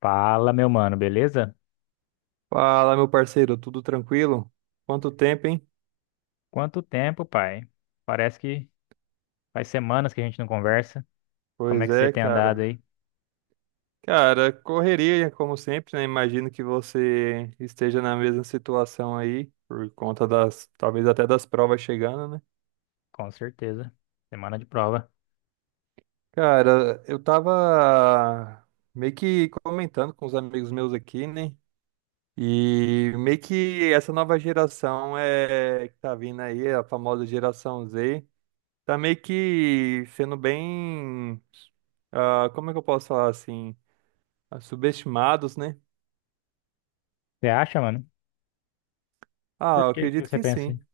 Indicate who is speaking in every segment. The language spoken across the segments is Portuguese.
Speaker 1: Fala, meu mano, beleza?
Speaker 2: Fala, meu parceiro, tudo tranquilo? Quanto tempo, hein?
Speaker 1: Quanto tempo, pai? Parece que faz semanas que a gente não conversa. Como é
Speaker 2: Pois
Speaker 1: que você
Speaker 2: é,
Speaker 1: tem andado
Speaker 2: cara.
Speaker 1: aí?
Speaker 2: Cara, correria, como sempre, né? Imagino que você esteja na mesma situação aí, por conta das, talvez até das provas chegando, né?
Speaker 1: Com certeza. Semana de prova.
Speaker 2: Cara, eu tava meio que comentando com os amigos meus aqui, né? E meio que essa nova geração é que tá vindo aí, a famosa geração Z, tá meio que sendo bem, como é que eu posso falar assim? Subestimados, né?
Speaker 1: Você acha, mano? Por
Speaker 2: Eu
Speaker 1: que que
Speaker 2: acredito
Speaker 1: você
Speaker 2: que
Speaker 1: pensa?
Speaker 2: sim.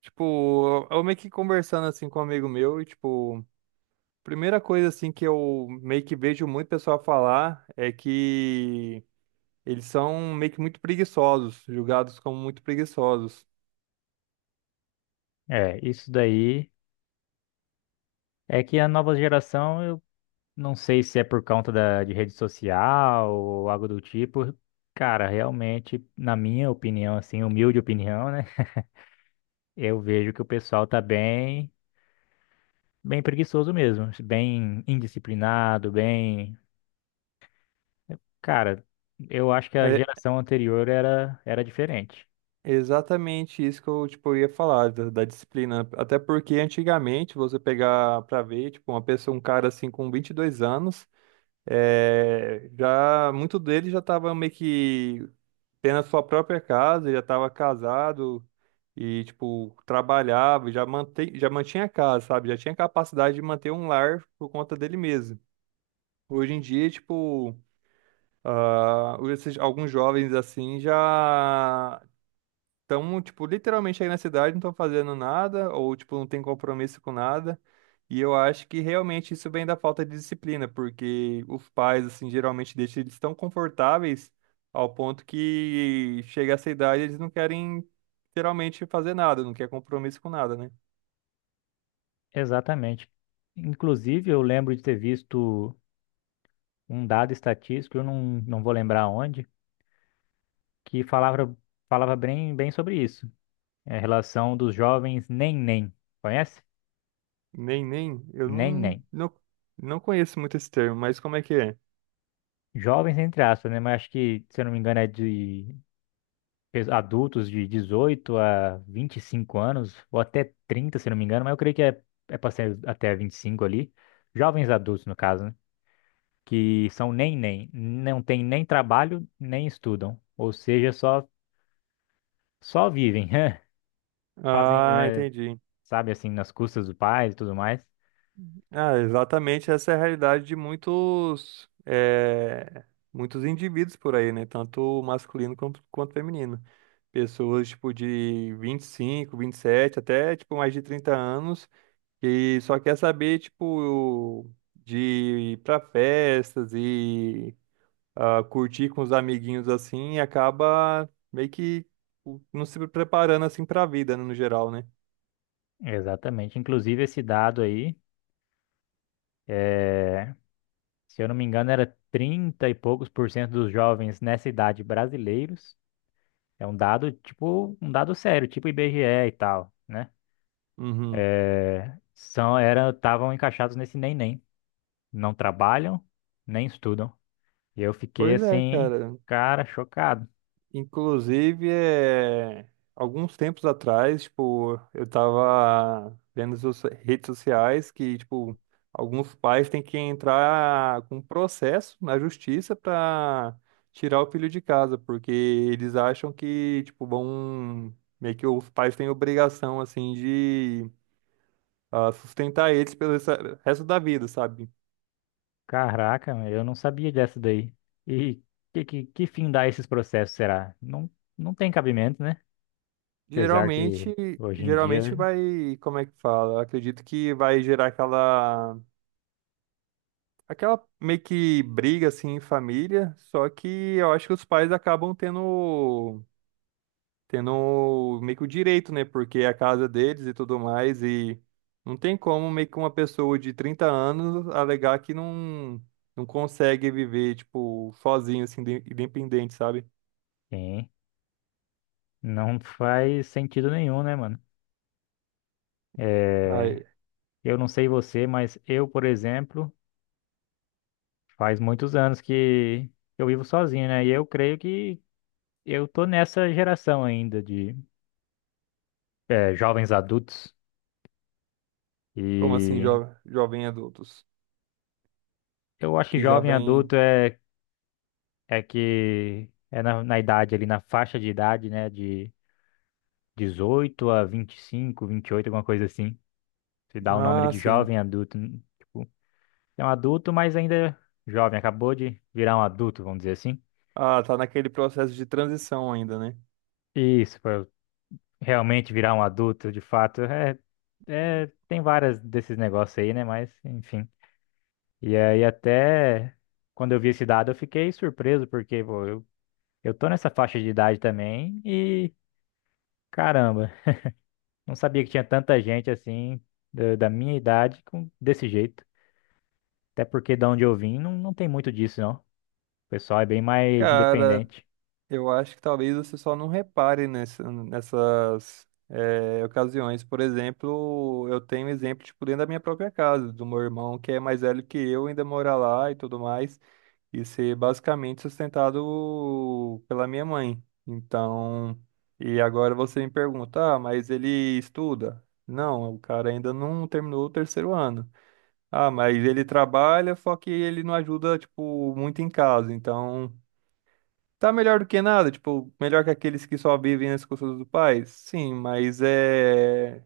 Speaker 2: Tipo, eu meio que conversando assim com um amigo meu e tipo, primeira coisa assim que eu meio que vejo muito pessoal falar é que eles são meio que muito preguiçosos, julgados como muito preguiçosos.
Speaker 1: Assim? É, isso daí é que a nova geração, eu não sei se é por conta de rede social ou algo do tipo. Cara, realmente, na minha opinião, assim, humilde opinião, né? Eu vejo que o pessoal tá bem, bem preguiçoso mesmo, bem indisciplinado, bem. Cara, eu acho que a
Speaker 2: É
Speaker 1: geração anterior era diferente.
Speaker 2: exatamente isso que eu tipo eu ia falar da disciplina, até porque antigamente você pegar pra ver, tipo, uma pessoa, um cara assim com 22 anos, já muito dele já tava meio que tendo a sua própria casa, ele já estava casado e, tipo, trabalhava, já mantinha a casa, sabe? Já tinha capacidade de manter um lar por conta dele mesmo. Hoje em dia, tipo, esses, alguns jovens assim já estão, tipo, literalmente aí na cidade, não estão fazendo nada, ou, tipo, não tem compromisso com nada. E eu acho que realmente isso vem da falta de disciplina, porque os pais, assim, geralmente deixam eles tão confortáveis ao ponto que chega essa idade eles não querem, geralmente, fazer nada, não quer compromisso com nada, né?
Speaker 1: Exatamente. Inclusive, eu lembro de ter visto um dado estatístico, eu não vou lembrar onde, que falava bem sobre isso. É, a relação dos jovens nem-nem. Conhece?
Speaker 2: Nem, nem, eu não,
Speaker 1: Nem-nem.
Speaker 2: não, não conheço muito esse termo, mas como é que é?
Speaker 1: Jovens, entre aspas, né? Mas acho que, se eu não me engano, é de adultos de 18 a 25 anos, ou até 30, se eu não me engano, mas eu creio que é, é para ser até 25 ali. Jovens adultos, no caso, né? que são nem nem, não tem nem trabalho, nem estudam, ou seja, só vivem, fazem,
Speaker 2: Ah, entendi.
Speaker 1: sabe assim, nas custas do pai e tudo mais.
Speaker 2: Ah, exatamente, essa é a realidade de muitos, muitos indivíduos por aí, né? Tanto masculino quanto, quanto feminino. Pessoas, tipo, de vinte vinte e cinco vinte e sete até, tipo, mais de 30 anos, que só quer saber, tipo, de ir pra festas e curtir com os amiguinhos, assim, e acaba meio que não se preparando, assim, pra vida, né, no geral, né?
Speaker 1: Exatamente. Inclusive esse dado aí, se eu não me engano, era 30 e poucos por cento dos jovens nessa idade brasileiros. É um dado tipo, um dado sério, tipo IBGE e tal, né?
Speaker 2: Uhum.
Speaker 1: É, são eram estavam encaixados nesse nem nem, não trabalham, nem estudam. E eu fiquei
Speaker 2: Pois é,
Speaker 1: assim,
Speaker 2: cara.
Speaker 1: cara, chocado.
Speaker 2: Inclusive, alguns tempos atrás, tipo, eu tava vendo as redes sociais que, tipo, alguns pais têm que entrar com processo na justiça para tirar o filho de casa, porque eles acham que, tipo, vão... meio que os pais têm obrigação, assim, de sustentar eles pelo resto da vida, sabe?
Speaker 1: Caraca, meu, eu não sabia dessa daí. E que fim dá esses processos, será? Não, não tem cabimento, né? Apesar que
Speaker 2: Geralmente,
Speaker 1: hoje em
Speaker 2: geralmente
Speaker 1: dia
Speaker 2: vai, como é que fala? Eu acredito que vai gerar aquela meio que briga assim em família, só que eu acho que os pais acabam tendo meio que o direito, né? Porque é a casa deles e tudo mais e não tem como meio que uma pessoa de 30 anos alegar que não consegue viver tipo sozinho assim, independente, sabe?
Speaker 1: tem. Não faz sentido nenhum, né, mano? É,
Speaker 2: Aí,
Speaker 1: eu não sei você, mas eu, por exemplo, faz muitos anos que eu vivo sozinho, né? E eu creio que eu tô nessa geração ainda de jovens adultos.
Speaker 2: como assim,
Speaker 1: E
Speaker 2: jo jovem adultos
Speaker 1: eu acho que
Speaker 2: que já
Speaker 1: jovem
Speaker 2: vem.
Speaker 1: adulto é. É que é na idade ali, na faixa de idade, né? De 18 a vinte vinte e cinco vinte e oito alguma coisa assim. Se dá o nome ali
Speaker 2: Ah,
Speaker 1: de
Speaker 2: sim.
Speaker 1: jovem adulto. Tipo, é um adulto, mas ainda jovem. Acabou de virar um adulto, vamos dizer assim.
Speaker 2: Ah, tá naquele processo de transição ainda, né?
Speaker 1: Isso, pra realmente virar um adulto, de fato. É, tem várias desses negócios aí, né? Mas, enfim. E aí até quando eu vi esse dado, eu fiquei surpreso, porque, pô, eu tô nessa faixa de idade também e... Caramba, não sabia que tinha tanta gente assim, da minha idade, com, desse jeito. Até porque da onde eu vim, não tem muito disso, não. O pessoal é bem mais
Speaker 2: Cara,
Speaker 1: independente.
Speaker 2: eu acho que talvez você só não repare nessas ocasiões. Por exemplo, eu tenho um exemplo tipo, dentro da minha própria casa, do meu irmão que é mais velho que eu, ainda mora lá e tudo mais, e ser basicamente sustentado pela minha mãe. Então, e agora você me pergunta, ah, mas ele estuda? Não, o cara ainda não terminou o terceiro ano. Ah, mas ele trabalha, só que ele não ajuda, tipo, muito em casa, então... Tá melhor do que nada, tipo, melhor que aqueles que só vivem nas costas do pai? Sim, mas é.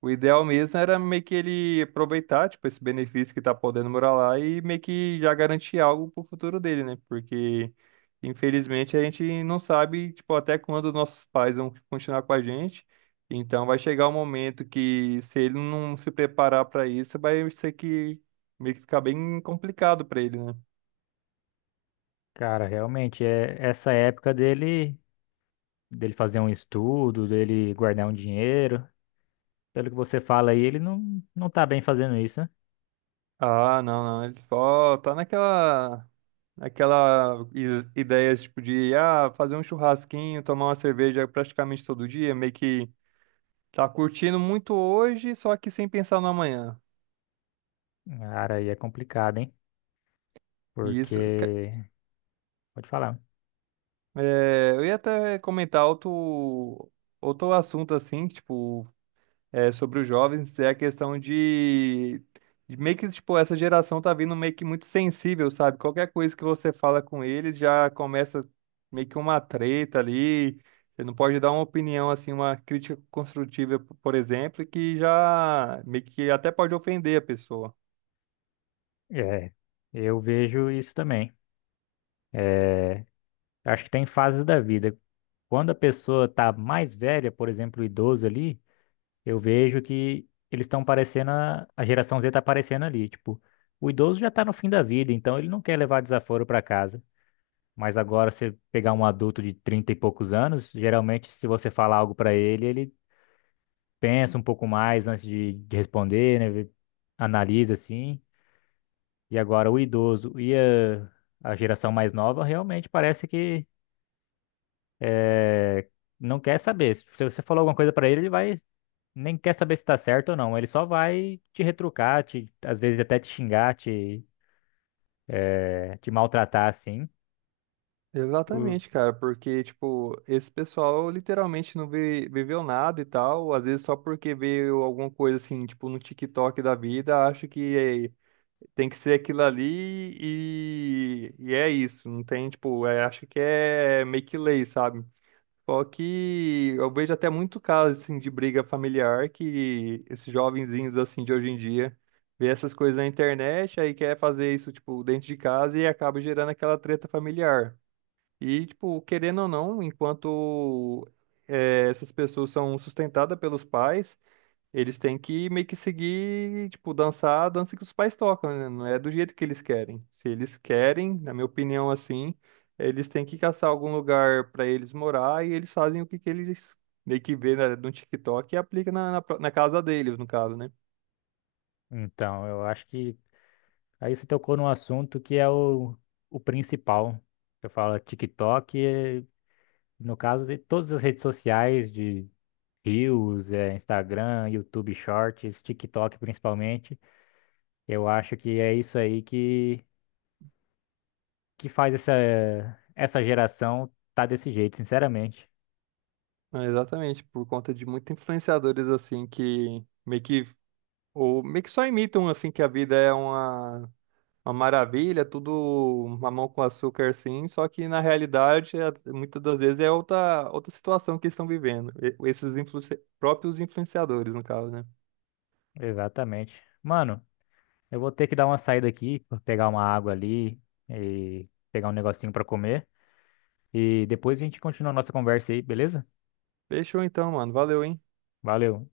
Speaker 2: O ideal mesmo era meio que ele aproveitar, tipo, esse benefício que tá podendo morar lá e meio que já garantir algo pro futuro dele, né? Porque, infelizmente, a gente não sabe, tipo, até quando nossos pais vão continuar com a gente. Então, vai chegar um momento que, se ele não se preparar para isso, vai ser que meio que ficar bem complicado para ele, né?
Speaker 1: Cara, realmente, é essa época dele, dele fazer um estudo, dele guardar um dinheiro. Pelo que você fala aí, ele não tá bem fazendo isso, né?
Speaker 2: Ah, não, não. Ele só tá naquela ideia tipo de fazer um churrasquinho, tomar uma cerveja praticamente todo dia, meio que tá curtindo muito hoje, só que sem pensar no amanhã.
Speaker 1: Cara, aí é complicado, hein?
Speaker 2: E isso.
Speaker 1: Porque, pode falar.
Speaker 2: É, eu ia até comentar outro assunto assim, tipo sobre os jovens é a questão de meio que, tipo, essa geração tá vindo meio que muito sensível, sabe? Qualquer coisa que você fala com eles já começa meio que uma treta ali. Você não pode dar uma opinião, assim, uma crítica construtiva, por exemplo, que já meio que até pode ofender a pessoa.
Speaker 1: É, eu vejo isso também. É, acho que tem fases da vida. Quando a pessoa tá mais velha, por exemplo, o idoso ali, eu vejo que eles estão parecendo, a geração Z tá aparecendo ali, tipo, o idoso já tá no fim da vida, então ele não quer levar desaforo para casa. Mas agora você pegar um adulto de 30 e poucos anos, geralmente se você falar algo para ele, ele pensa um pouco mais antes de responder, né? Ele analisa assim. E agora o idoso e a geração mais nova realmente parece que eh, não quer saber. Se você falou alguma coisa para ele, ele vai nem quer saber se tá certo ou não. Ele só vai te retrucar, te, às vezes até te xingar, te, te maltratar, assim. O-
Speaker 2: Exatamente, cara, porque, tipo, esse pessoal literalmente não viveu nada e tal, às vezes só porque veio alguma coisa assim, tipo, no TikTok da vida, acho que tem que ser aquilo ali e é isso. Não tem, tipo, é, acho que é meio que lei, sabe? Só que eu vejo até muito caso, assim, de briga familiar que esses jovenzinhos, assim, de hoje em dia vê essas coisas na internet, aí quer fazer isso, tipo, dentro de casa e acaba gerando aquela treta familiar. E, tipo, querendo ou não, enquanto essas pessoas são sustentadas pelos pais, eles têm que meio que seguir, tipo, dançar a dança que os pais tocam, né? Não é do jeito que eles querem. Se eles querem, na minha opinião, assim, eles têm que caçar algum lugar pra eles morar e eles fazem o que, que eles meio que vê no TikTok e aplica na na casa deles, no caso, né?
Speaker 1: Então, eu acho que aí você tocou num assunto que é o principal. Eu falo é TikTok, no caso de todas as redes sociais de Reels, Instagram, YouTube Shorts, TikTok principalmente. Eu acho que é isso aí que faz essa, essa geração tá desse jeito, sinceramente.
Speaker 2: É, exatamente, por conta de muitos influenciadores, assim, que meio que, ou meio que só imitam, assim, que a vida é uma. Uma maravilha, tudo mamão com açúcar assim, só que na realidade, muitas das vezes é outra situação que eles estão vivendo, esses próprios influenciadores, no caso, né?
Speaker 1: Exatamente. Mano, eu vou ter que dar uma saída aqui, vou pegar uma água ali e pegar um negocinho pra comer. E depois a gente continua a nossa conversa aí, beleza?
Speaker 2: Fechou então, mano. Valeu, hein?
Speaker 1: Valeu.